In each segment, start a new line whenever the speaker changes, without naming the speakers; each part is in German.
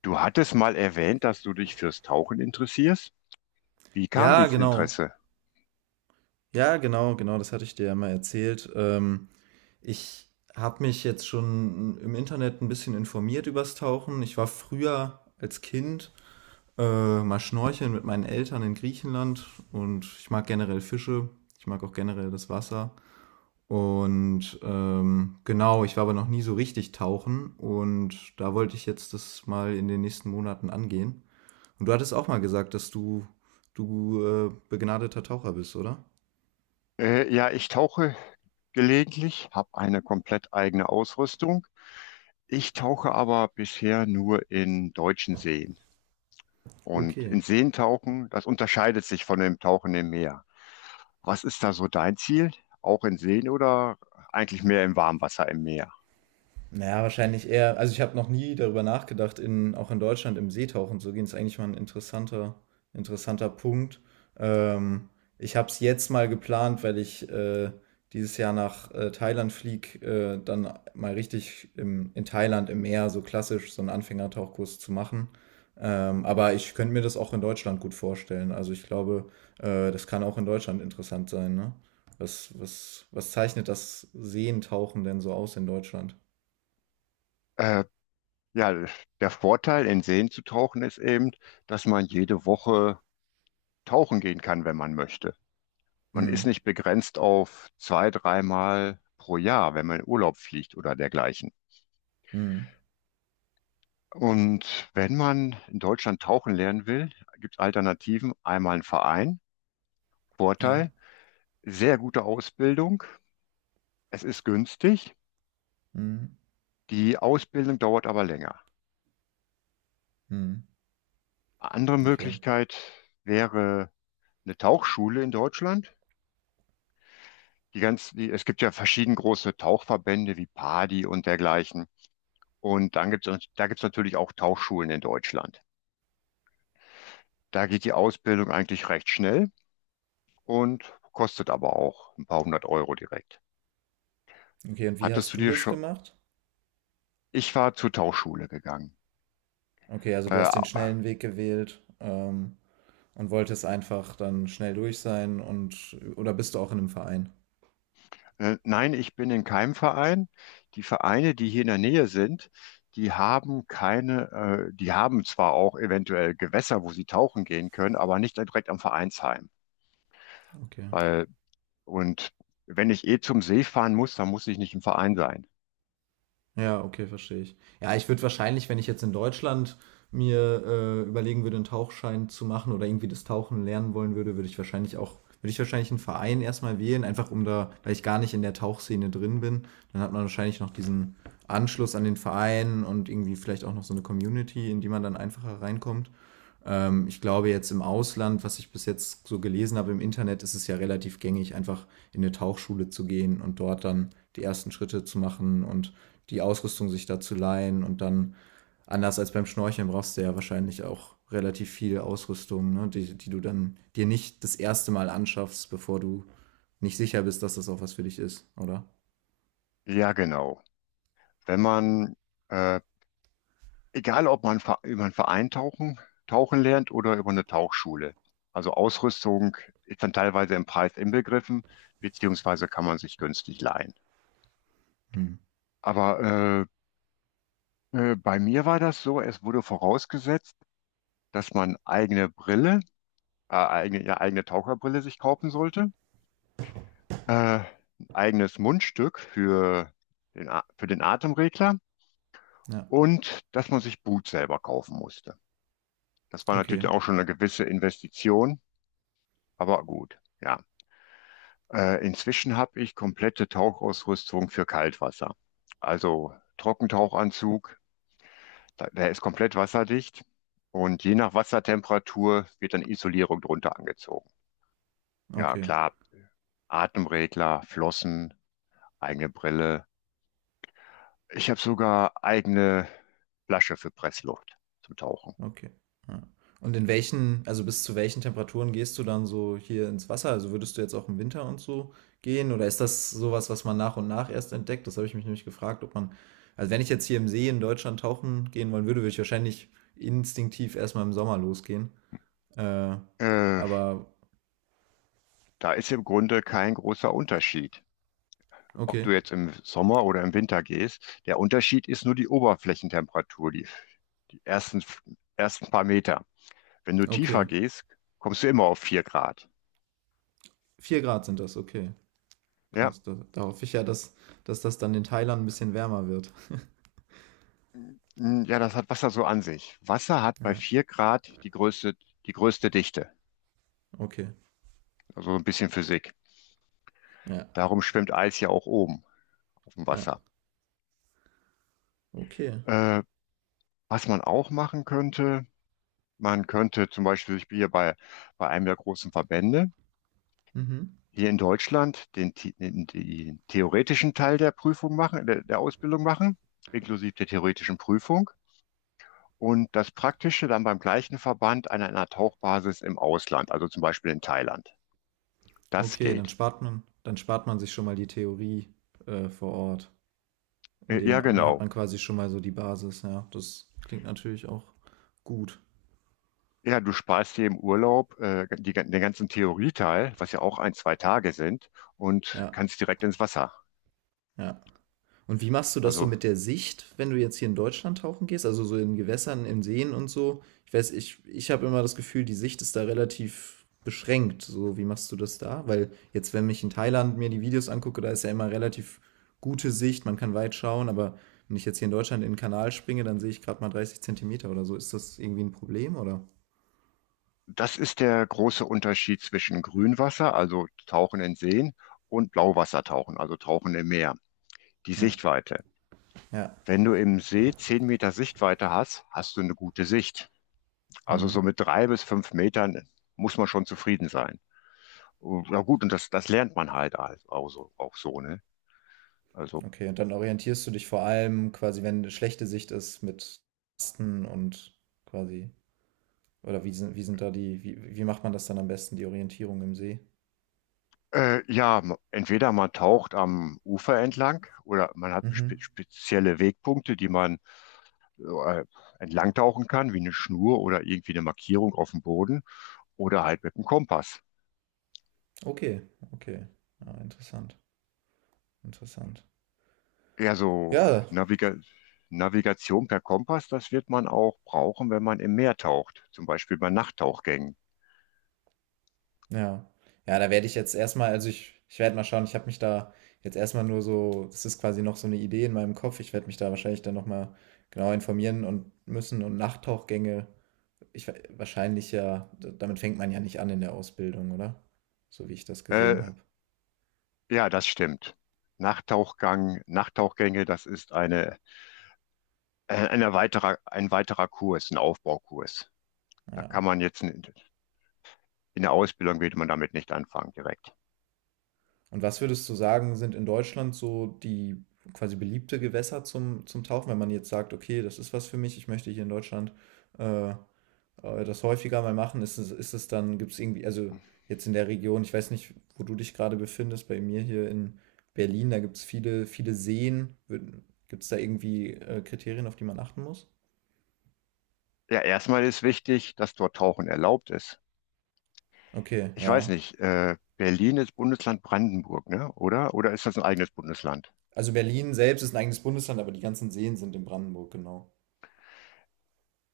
Du hattest mal erwähnt, dass du dich fürs Tauchen interessierst. Wie kam
Ja,
dieses
genau.
Interesse?
Ja, genau, genau, das hatte ich dir ja mal erzählt. Ich habe mich jetzt schon im Internet ein bisschen informiert übers Tauchen. Ich war früher als Kind mal schnorcheln mit meinen Eltern in Griechenland, und ich mag generell Fische. Ich mag auch generell das Wasser. Und genau, ich war aber noch nie so richtig tauchen, und da wollte ich jetzt das mal in den nächsten Monaten angehen. Und du hattest auch mal gesagt, dass du begnadeter Taucher bist, oder?
Ja, ich tauche gelegentlich, habe eine komplett eigene Ausrüstung. Ich tauche aber bisher nur in deutschen Seen.
Auf.
Und
Okay.
in Seen tauchen, das unterscheidet sich von dem Tauchen im Meer. Was ist da so dein Ziel? Auch in Seen oder eigentlich mehr im Warmwasser im Meer?
Naja, wahrscheinlich eher. Also ich habe noch nie darüber nachgedacht, auch in Deutschland im Seetauchen zu gehen. Ist eigentlich mal ein interessanter Punkt. Ähm, Ich habe es jetzt mal geplant, weil ich dieses Jahr nach Thailand fliege, dann mal richtig in Thailand im Meer, so klassisch, so einen Anfängertauchkurs zu machen. Aber ich könnte mir das auch in Deutschland gut vorstellen. Also ich glaube, das kann auch in Deutschland interessant sein, ne? Was zeichnet das Seentauchen denn so aus in Deutschland?
Äh, ja, der Vorteil, in Seen zu tauchen, ist eben, dass man jede Woche tauchen gehen kann, wenn man möchte. Man ist
Mhm.
nicht begrenzt auf zwei, dreimal pro Jahr, wenn man in Urlaub fliegt oder dergleichen.
Mhm.
Und wenn man in Deutschland tauchen lernen will, gibt es Alternativen. Einmal ein Verein,
Ja.
Vorteil, sehr gute Ausbildung, es ist günstig,
Mhm.
die Ausbildung dauert aber länger.
Mhm.
Andere
Okay.
Möglichkeit wäre eine Tauchschule in Deutschland. Es gibt ja verschieden große Tauchverbände wie PADI und dergleichen. Und dann gibt es, da gibt es natürlich auch Tauchschulen in Deutschland. Da geht die Ausbildung eigentlich recht schnell und kostet aber auch ein paar hundert Euro direkt.
Okay, und wie
Hattest
hast
du
du
dir
das
schon?
gemacht?
Ich war zur Tauchschule gegangen.
Okay, also du
Äh,
hast den schnellen Weg gewählt, und wolltest einfach dann schnell durch sein, und oder bist du auch in einem Verein?
nein, ich bin in keinem Verein. Die Vereine, die hier in der Nähe sind, die haben keine, die haben zwar auch eventuell Gewässer, wo sie tauchen gehen können, aber nicht direkt am Vereinsheim.
Okay.
Weil, und wenn ich eh zum See fahren muss, dann muss ich nicht im Verein sein.
Ja, okay, verstehe ich. Ja, ich würde wahrscheinlich, wenn ich jetzt in Deutschland mir überlegen würde, einen Tauchschein zu machen oder irgendwie das Tauchen lernen wollen würde, würde ich wahrscheinlich einen Verein erstmal wählen, einfach um da, weil ich gar nicht in der Tauchszene drin bin, dann hat man wahrscheinlich noch diesen Anschluss an den Verein und irgendwie vielleicht auch noch so eine Community, in die man dann einfacher reinkommt. Ich glaube jetzt im Ausland, was ich bis jetzt so gelesen habe im Internet, ist es ja relativ gängig, einfach in eine Tauchschule zu gehen und dort dann die ersten Schritte zu machen und die Ausrüstung sich da zu leihen und dann, anders als beim Schnorcheln, brauchst du ja wahrscheinlich auch relativ viel Ausrüstung, ne, die du dann dir nicht das erste Mal anschaffst, bevor du nicht sicher bist, dass das auch was für dich ist, oder?
Ja, genau. Wenn man äh, egal, ob man über einen Verein tauchen lernt oder über eine Tauchschule. Also Ausrüstung ist dann teilweise im Preis inbegriffen, beziehungsweise kann man sich günstig leihen.
Hm.
Aber bei mir war das so, es wurde vorausgesetzt, dass man eigene Brille, eigene, ja, eigene Taucherbrille sich kaufen sollte, äh, ein eigenes Mundstück für für den Atemregler
Ja,
und dass man sich Boot selber kaufen musste. Das war
okay,
natürlich auch schon eine gewisse Investition, aber gut, ja. Inzwischen habe ich komplette Tauchausrüstung für Kaltwasser. Also Trockentauchanzug, der ist komplett wasserdicht und je nach Wassertemperatur wird dann Isolierung drunter angezogen. Ja,
okay.
klar, Atemregler, Flossen, eigene Brille. Ich habe sogar eigene Flasche für Pressluft zum Tauchen.
Okay. Ja. Und in welchen, also bis zu welchen Temperaturen gehst du dann so hier ins Wasser? Also würdest du jetzt auch im Winter und so gehen? Oder ist das sowas, was man nach und nach erst entdeckt? Das habe ich mich nämlich gefragt, ob man, also wenn ich jetzt hier im See in Deutschland tauchen gehen wollen würde, würde ich wahrscheinlich instinktiv erstmal im Sommer losgehen. Äh,
Äh,
aber
Da ist im Grunde kein großer Unterschied. Ob
okay,
du jetzt im Sommer oder im Winter gehst, der Unterschied ist nur die Oberflächentemperatur, die ersten, ersten paar Meter. Wenn du tiefer
okay.
gehst, kommst du immer auf 4 Grad.
Vier Grad sind das, okay.
Ja,
Krass. Da, da hoffe ich ja, dass, dass das dann in Thailand ein bisschen wärmer wird.
ja, das hat Wasser so an sich. Wasser hat bei
Ja,
4 Grad die größte Dichte.
okay.
Also so ein bisschen Physik.
Ja,
Darum schwimmt Eis ja auch oben auf dem
ja,
Wasser.
okay.
Äh, Was man auch machen könnte, man könnte zum Beispiel, ich bin hier bei einem der großen Verbände
Mhm.
hier in Deutschland, den theoretischen Teil der Prüfung machen, der Ausbildung machen, inklusive der theoretischen Prüfung. Und das Praktische dann beim gleichen Verband an einer Tauchbasis im Ausland, also zum Beispiel in Thailand. Das
Okay, dann
geht.
spart man sich schon mal die Theorie vor Ort. Indem,
Ja,
dann hat
genau.
man quasi schon mal so die Basis, ja. Das klingt natürlich auch gut.
Ja, du sparst dir im Urlaub die, den ganzen Theorieteil, was ja auch ein, zwei Tage sind, und
Ja,
kannst direkt ins Wasser.
ja. Und wie machst du das so
Also
mit der Sicht, wenn du jetzt hier in Deutschland tauchen gehst? Also so in Gewässern, in Seen und so? Ich weiß, ich habe immer das Gefühl, die Sicht ist da relativ beschränkt. So, wie machst du das da? Weil jetzt, wenn ich in Thailand mir die Videos angucke, da ist ja immer relativ gute Sicht, man kann weit schauen, aber wenn ich jetzt hier in Deutschland in den Kanal springe, dann sehe ich gerade mal 30 Zentimeter oder so. Ist das irgendwie ein Problem oder?
das ist der große Unterschied zwischen Grünwasser, also Tauchen in Seen, und Blauwassertauchen, also Tauchen im Meer. Die
Ja,
Sichtweite.
ja.
Wenn du im See 10 Meter Sichtweite hast, hast du eine gute Sicht. Also
Hm.
so mit drei bis fünf Metern muss man schon zufrieden sein. Und, na gut, das lernt man halt auch so, ne? Also,
Okay, und dann orientierst du dich vor allem quasi, wenn eine schlechte Sicht ist, mit Tasten und quasi. Oder wie sind da wie macht man das dann am besten, die Orientierung im See?
ja, entweder man taucht am Ufer entlang oder man hat
Mhm.
spezielle Wegpunkte, die man äh, entlang tauchen kann, wie eine Schnur oder irgendwie eine Markierung auf dem Boden oder halt mit dem Kompass.
Okay, okay. Ja, interessant.
Ja, so
Ja,
Naviga Navigation per Kompass, das wird man auch brauchen, wenn man im Meer taucht, zum Beispiel bei Nachttauchgängen.
ja. Ja, da werde ich jetzt erstmal, also ich werde mal schauen, ich habe mich da jetzt erstmal nur so, das ist quasi noch so eine Idee in meinem Kopf. Ich werde mich da wahrscheinlich dann nochmal genau informieren und müssen und Nachttauchgänge, ich wahrscheinlich ja, damit fängt man ja nicht an in der Ausbildung, oder? So wie ich das gesehen
Äh,
habe.
ja, das stimmt. Nachttauchgang, Nachttauchgänge, das ist eine, ein weiterer Kurs, ein Aufbaukurs. Da kann
Ja.
man jetzt. In der Ausbildung würde man damit nicht anfangen direkt.
Und was würdest du sagen, sind in Deutschland so die quasi beliebte Gewässer zum Tauchen, wenn man jetzt sagt, okay, das ist was für mich, ich möchte hier in Deutschland äh, das häufiger mal machen, ist es dann, gibt es irgendwie, also jetzt in der Region, ich weiß nicht, wo du dich gerade befindest, bei mir hier in Berlin, da gibt es viele Seen. Gibt es da irgendwie Kriterien, auf die man achten muss?
Ja, erstmal ist wichtig, dass dort Tauchen erlaubt ist.
Okay,
Ich weiß
ja.
nicht, Berlin ist Bundesland Brandenburg, ne? Oder? Oder ist das ein eigenes Bundesland?
Also Berlin selbst ist ein eigenes Bundesland, aber die ganzen Seen sind in Brandenburg, genau.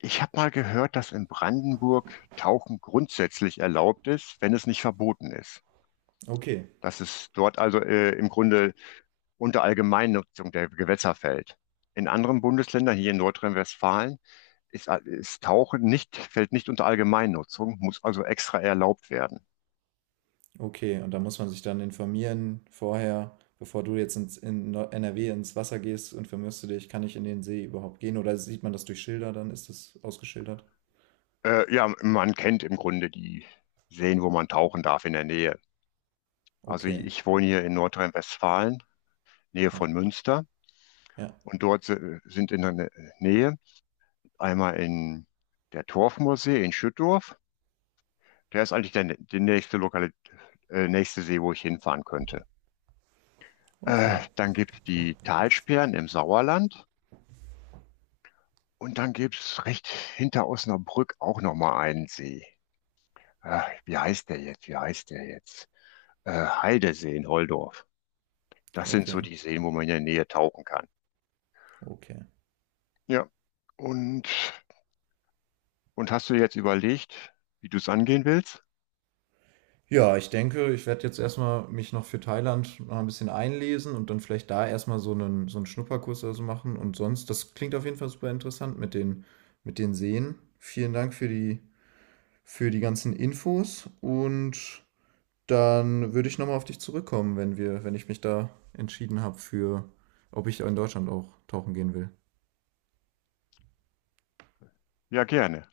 Ich habe mal gehört, dass in Brandenburg Tauchen grundsätzlich erlaubt ist, wenn es nicht verboten ist.
Okay.
Dass es dort also im Grunde unter Allgemeinnutzung der Gewässer fällt. In anderen Bundesländern, hier in Nordrhein-Westfalen, ist Tauchen nicht, fällt nicht unter Allgemeinnutzung, muss also extra erlaubt werden.
Okay, und da muss man sich dann informieren vorher, bevor du jetzt in NRW ins Wasser gehst, informierst du dich, kann ich in den See überhaupt gehen? Oder sieht man das durch Schilder, dann ist das ausgeschildert?
Ja, man kennt im Grunde die Seen, wo man tauchen darf in der Nähe. Also
Okay,
ich wohne hier in Nordrhein-Westfalen, Nähe
ja,
von Münster.
ja,
Und dort sind in der Nähe einmal in der Torfmoorsee in Schüttorf. Der ist eigentlich die nächste Lokal nächste See, wo ich hinfahren könnte.
okay,
Dann gibt es die Talsperren im Sauerland und dann gibt es recht hinter Osnabrück auch nochmal einen See. Wie heißt der jetzt? Heidesee in Holdorf. Das sind so
okay,
die Seen, wo man in der Nähe tauchen kann.
okay.
Ja. Und, und hast du jetzt überlegt, wie du es angehen willst?
Ja, ich denke, ich werde jetzt erstmal mich noch für Thailand noch ein bisschen einlesen und dann vielleicht da erstmal so so einen Schnupperkurs oder so machen. Und sonst, das klingt auf jeden Fall super interessant mit den Seen. Vielen Dank für die ganzen Infos und. Dann würde ich nochmal auf dich zurückkommen, wenn wir, wenn ich mich da entschieden habe für, ob ich in Deutschland auch tauchen gehen will.
Ja, gerne.